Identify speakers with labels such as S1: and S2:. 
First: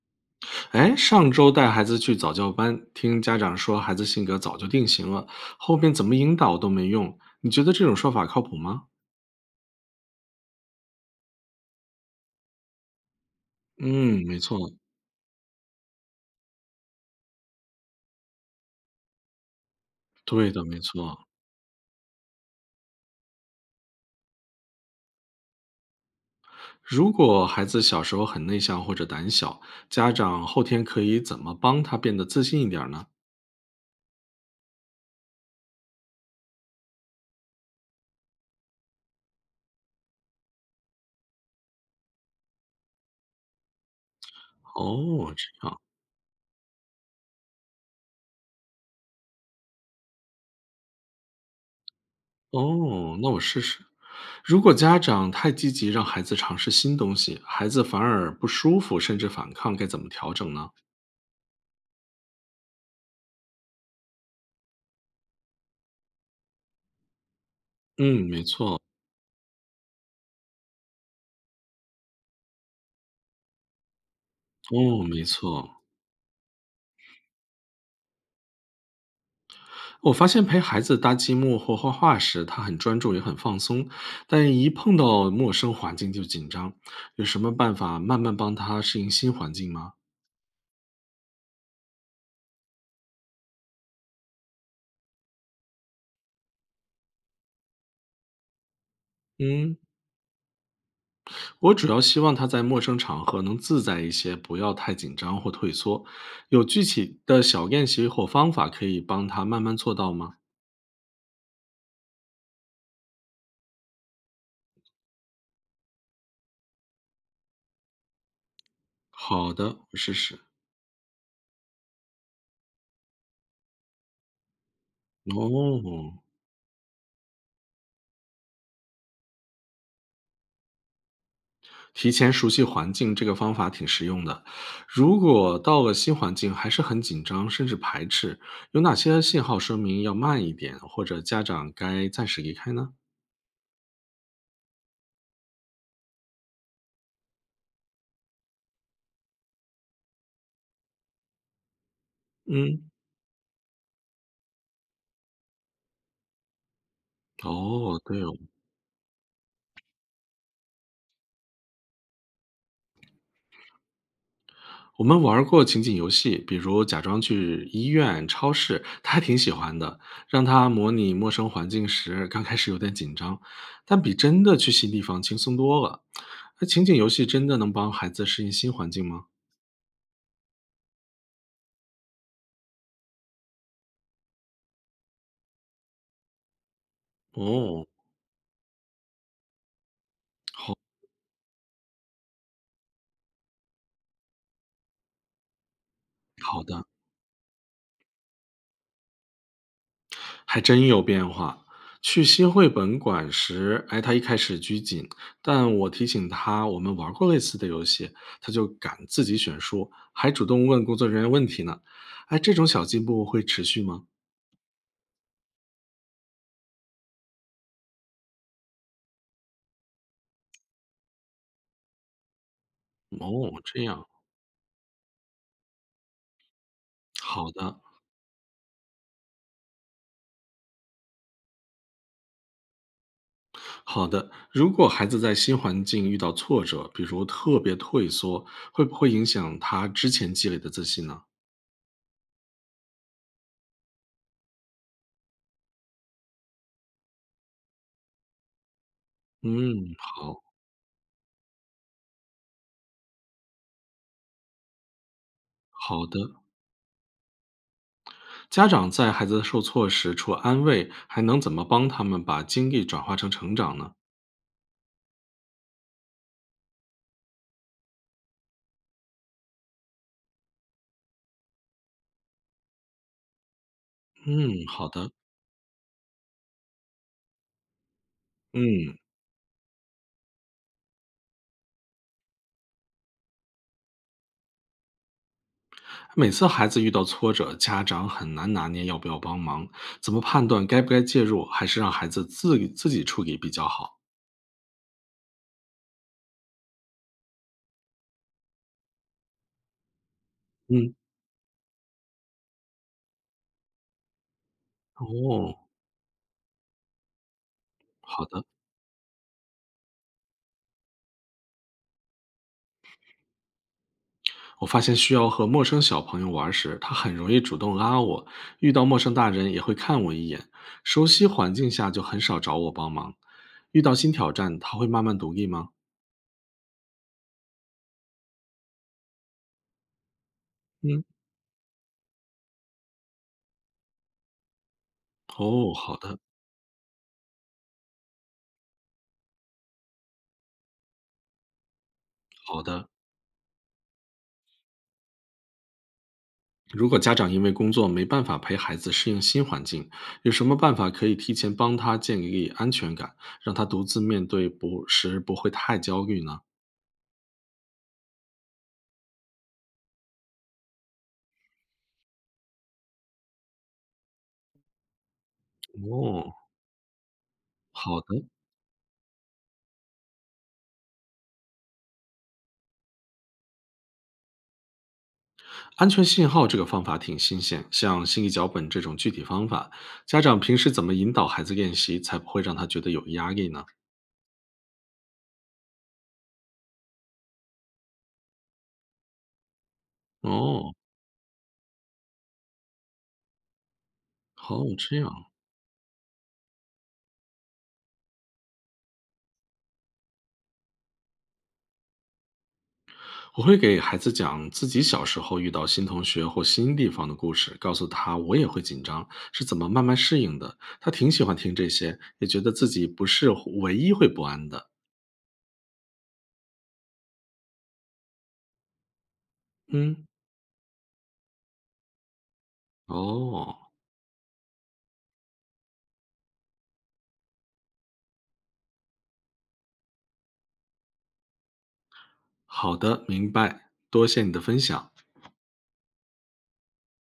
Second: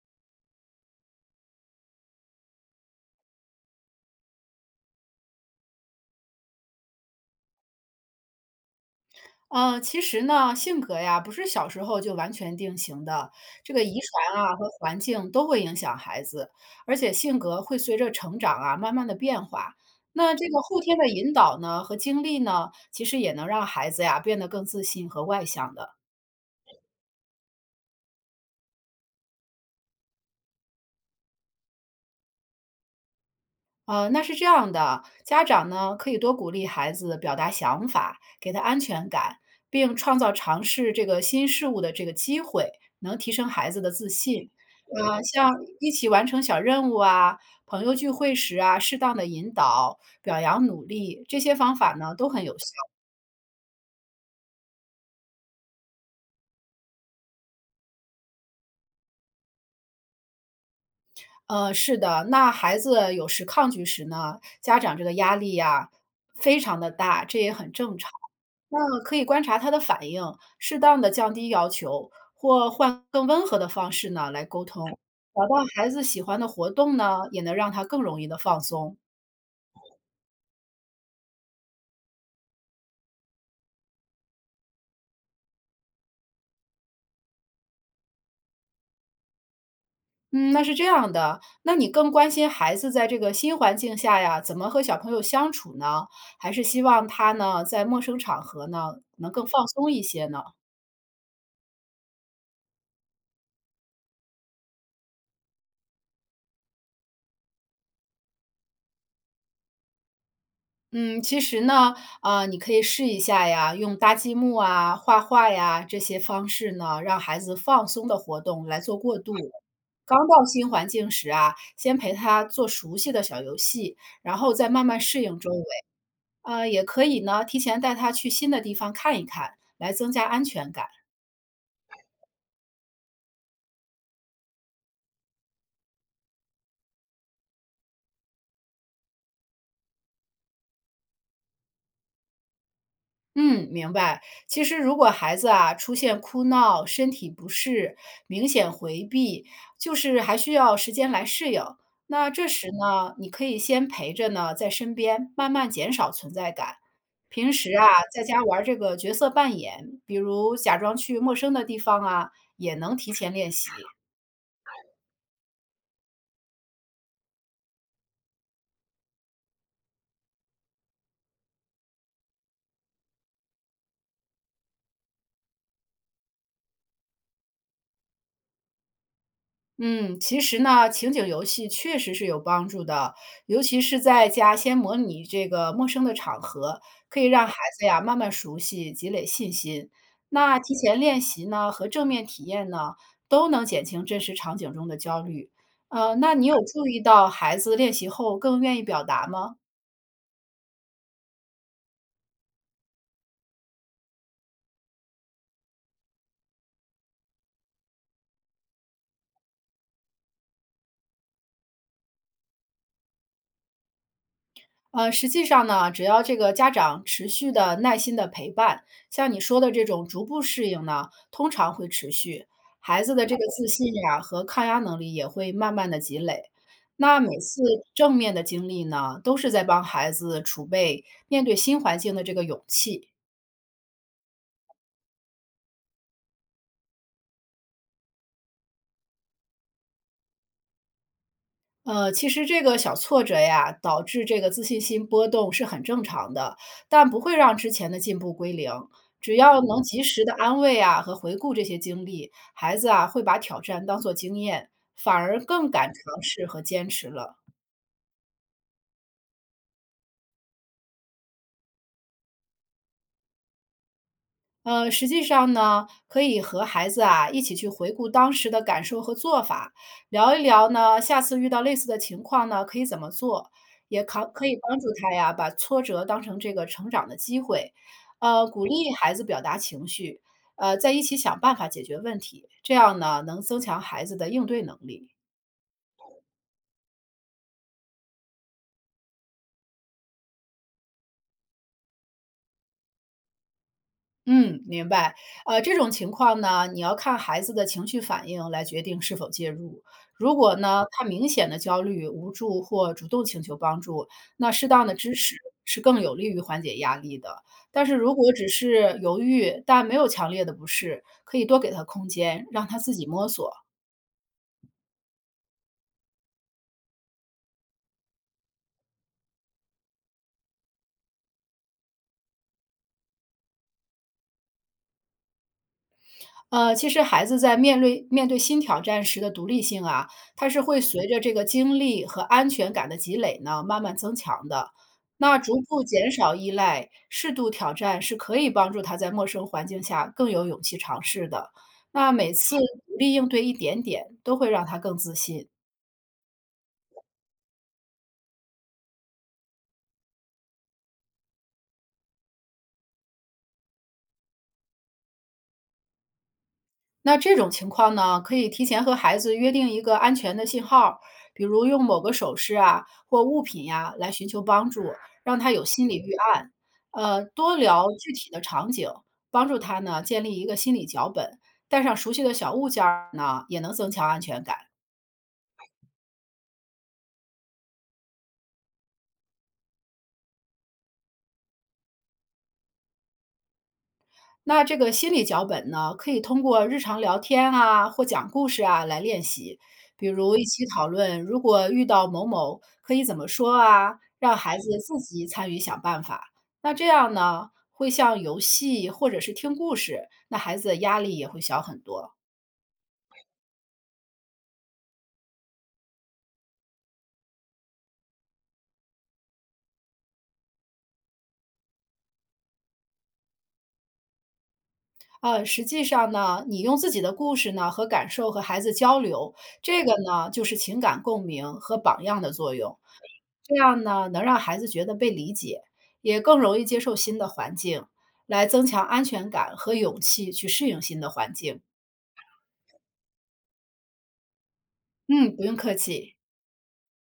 S1: 哎，上周带孩子去早教班，听家长说孩子性格早就定型了，后面怎么引导都没用。你觉得这种说法靠谱吗？
S2: 其实呢，性格呀，不是小时候就完全定型的，这个遗
S1: 嗯，没
S2: 传啊和
S1: 错。
S2: 环境都会影响孩子，而且性格会随着成长啊，慢慢的变化。那这
S1: 对
S2: 个
S1: 的，
S2: 后
S1: 没
S2: 天的
S1: 错。
S2: 引导呢和经历呢，其实也能让孩子呀变得更自信和外向的。
S1: 如果孩子小时候很内向或者胆小，家长后天可以怎么帮他变得自信一点儿呢？
S2: 那是这样的，家长呢可以多鼓励孩子表达想法，给他安全感，并创造尝试这个新事物的这个机会，能提升孩子的自信。
S1: 哦，这
S2: 像
S1: 样。
S2: 一起完成小任务啊，朋友聚会时啊，适当的引导、表扬努力，这些方法呢都很有效。
S1: 哦，那我试试。如果家长太积极让孩子尝试新东西，孩子反而不舒服甚至反抗，该怎么调整呢？
S2: 是的，那孩子有时抗拒时呢，家长这个压力呀，非常的大，这也很正常。
S1: 嗯，没
S2: 那
S1: 错。
S2: 可以观察他的反应，适当的降低要求，或换更温和的方式呢来沟通。
S1: 哦，没
S2: 找到
S1: 错。
S2: 孩子喜欢的活动呢，也能让他更容易的放松。
S1: 我发现陪孩子搭积木或画画时，他很专注也很放松，但一碰到陌生环境就紧张。有什么办法慢慢帮他适应新环境吗？
S2: 嗯，那是这样的，那你更关心孩子在这个新环境下呀，怎么和小朋友相处呢？还是希望他呢，在陌生场合呢，能更放
S1: 嗯，
S2: 松一些呢？
S1: 我主要希望他在陌生场合能自在一些，不要太紧张或退缩。有具体的小练习或方法可以帮他慢慢做到吗？
S2: 嗯，其实呢，啊，你可以试一下呀，用搭积木啊、画画呀这些方式呢，让孩子放松的活动来做过渡。
S1: 好的，我试
S2: 刚
S1: 试。
S2: 到新环境时啊，先陪他做熟悉的小游戏，然后再慢慢适应周围。
S1: 哦，
S2: 啊，也可以呢，提前带他去新的地方看一看，来增加安全感。
S1: 提前熟悉环境这个方法挺实用的。如果到了新环境还是很紧张，甚至排斥，有哪些信号说明要慢一点，或者家长该暂时离开呢？
S2: 嗯，明白。其实，如果孩子啊出现哭闹、身体不适、明显回避，就是还需要时间来适应。那这时
S1: 嗯，
S2: 呢，你可以先陪着呢，在身边慢慢减少存在感。平时啊，
S1: 哦，
S2: 在
S1: 对哦，
S2: 家玩这个角色扮演，比如假装去陌生的地方啊，也能提前练习。
S1: 我们玩儿过情景游戏，比如假装去医院、超市，他还挺喜欢的。让他模拟陌生环境时，刚开始有点紧张，但比真的去新地方轻松多了。那情景游戏真的能帮孩子适应新环境吗？
S2: 嗯，其实呢，情景游戏确实是有帮助的，尤其是在家先模拟这个陌生的场合，可以让孩子
S1: 哦，
S2: 呀慢慢熟悉，积累信心。那提
S1: 好
S2: 前练习呢和正面体验呢，都能减轻真实场景中的焦虑。那你有
S1: 好的。
S2: 注意到孩子练习后更愿意表达吗？
S1: 还真有变化。去新绘本馆时，哎，他一开始拘谨，但我提醒他我们玩过类似的游戏，他就敢自己选书，还主动问工作人员问题呢。哎，这种小进步会持续吗？
S2: 实际上呢，只要这个家长持续的耐心的陪伴，像你说的这种逐步适应呢，通常会持续，孩子的这个
S1: 哦，
S2: 自
S1: 这
S2: 信
S1: 样，
S2: 呀、和抗压能力也会慢慢的积累。那每
S1: 好
S2: 次
S1: 的，
S2: 正面的经历呢，都是在帮孩子储备面对新环境的这个勇气。
S1: 好的。如果孩子在新环境遇到挫折，比如特别退缩，会不会影响他之前积累的自信呢？
S2: 其实这个小挫折呀，导致这个自信心波动是很正常的，但不会让之前的进步归零。只要能嗯
S1: 嗯，
S2: 及时的
S1: 好，
S2: 安慰啊和回顾这些经历，孩子啊会把挑战当做经验，反而更敢
S1: 好
S2: 尝
S1: 的。
S2: 试和坚持了。
S1: 家长在孩子受挫时，除了安慰，还能怎么帮他们把经历转化成成长呢？
S2: 实际上呢，可以和孩子啊一起去回顾当时的感受和做法，聊一聊呢，下次遇到类似的情况呢，可以怎么做，也可以
S1: 嗯，
S2: 帮助
S1: 好
S2: 他
S1: 的。
S2: 呀，把挫折当成这个成长的机会，鼓励
S1: 嗯，
S2: 孩子表达情绪，在一起想办法解决问题，这样呢，能增强孩子的应对能力。
S1: 每次孩子遇到挫折，家长很难拿捏要不要帮忙，怎么判断该不该介入，还是让孩子自己处理比较好？
S2: 嗯，明白。这种情况呢，你要看孩子的情绪反应来决定是否介入。如果呢，
S1: 嗯，
S2: 他明显的焦虑、无助或主动请求帮助，那适当的支持
S1: 哦，
S2: 是更有利于缓解压力的。但是如
S1: 好
S2: 果
S1: 的。
S2: 只是犹豫，但没有强烈的不适，可以多给他空间，让他自己摸索。
S1: 我发现需要和陌生小朋友玩时，他很容易主动拉我，遇到陌生大人也会看我一眼，熟悉环境下就很少找我帮忙。遇到新挑战，他会慢慢独立吗？
S2: 其实孩子在面对新挑战时的独立性啊，他是会
S1: 嗯，
S2: 随着这个经历和安全感的积累呢，慢慢增强的。那逐
S1: 哦，
S2: 步
S1: 好
S2: 减
S1: 的，
S2: 少依赖，适度挑战是可以帮助他在陌生环境下更有勇气尝试的。那每次
S1: 好的。
S2: 独立应对一点点，都会让他更自信。
S1: 如果家长因为工作没办法陪孩子适应新环境，有什么办法可以提前帮他建立安全感，让他独自面对不时不会太焦虑呢？
S2: 那这种情况呢，可以提前和孩子约定一个安全的信号，比如用某个手势啊或物品呀、来寻求帮助，让他有心理预
S1: 哦，
S2: 案。多聊
S1: 好
S2: 具
S1: 的，
S2: 体的场景，帮助他呢建立一个心理脚本，带上熟悉的小物件儿呢，也能增强安全感。
S1: 安全信号这个方法挺新鲜，像心理脚本这种具体方法，家长平时怎么引导孩子练习，才不会让他觉得有压力呢？
S2: 那这个心理脚本呢，可以通过日常聊天啊或讲故事啊来练习，比如一起
S1: 哦，
S2: 讨论，如果遇到某某可以怎么说啊，让孩
S1: 好，
S2: 子自
S1: 这
S2: 己
S1: 样。
S2: 参与想办法。那这样呢，会像游戏或者是听故事，那孩子的压力也会小很多。
S1: 我会给孩子讲自己小时候遇到新同学或新地方的故事，告诉他我也会紧张，是怎么慢慢适应的。他挺喜欢听这些，也觉得自己不是唯一会不安的。
S2: 实际上呢，你用自己的故事呢和感受和孩子交流，这个
S1: 嗯，
S2: 呢就是情感共鸣和榜样的作用。这
S1: 哦，
S2: 样呢，能让孩子觉得被理解，也更容易接受新的环境，来增强安全感和勇气去适应新的环境。
S1: 好的，明白，多谢你的分享。
S2: 嗯，不用客气。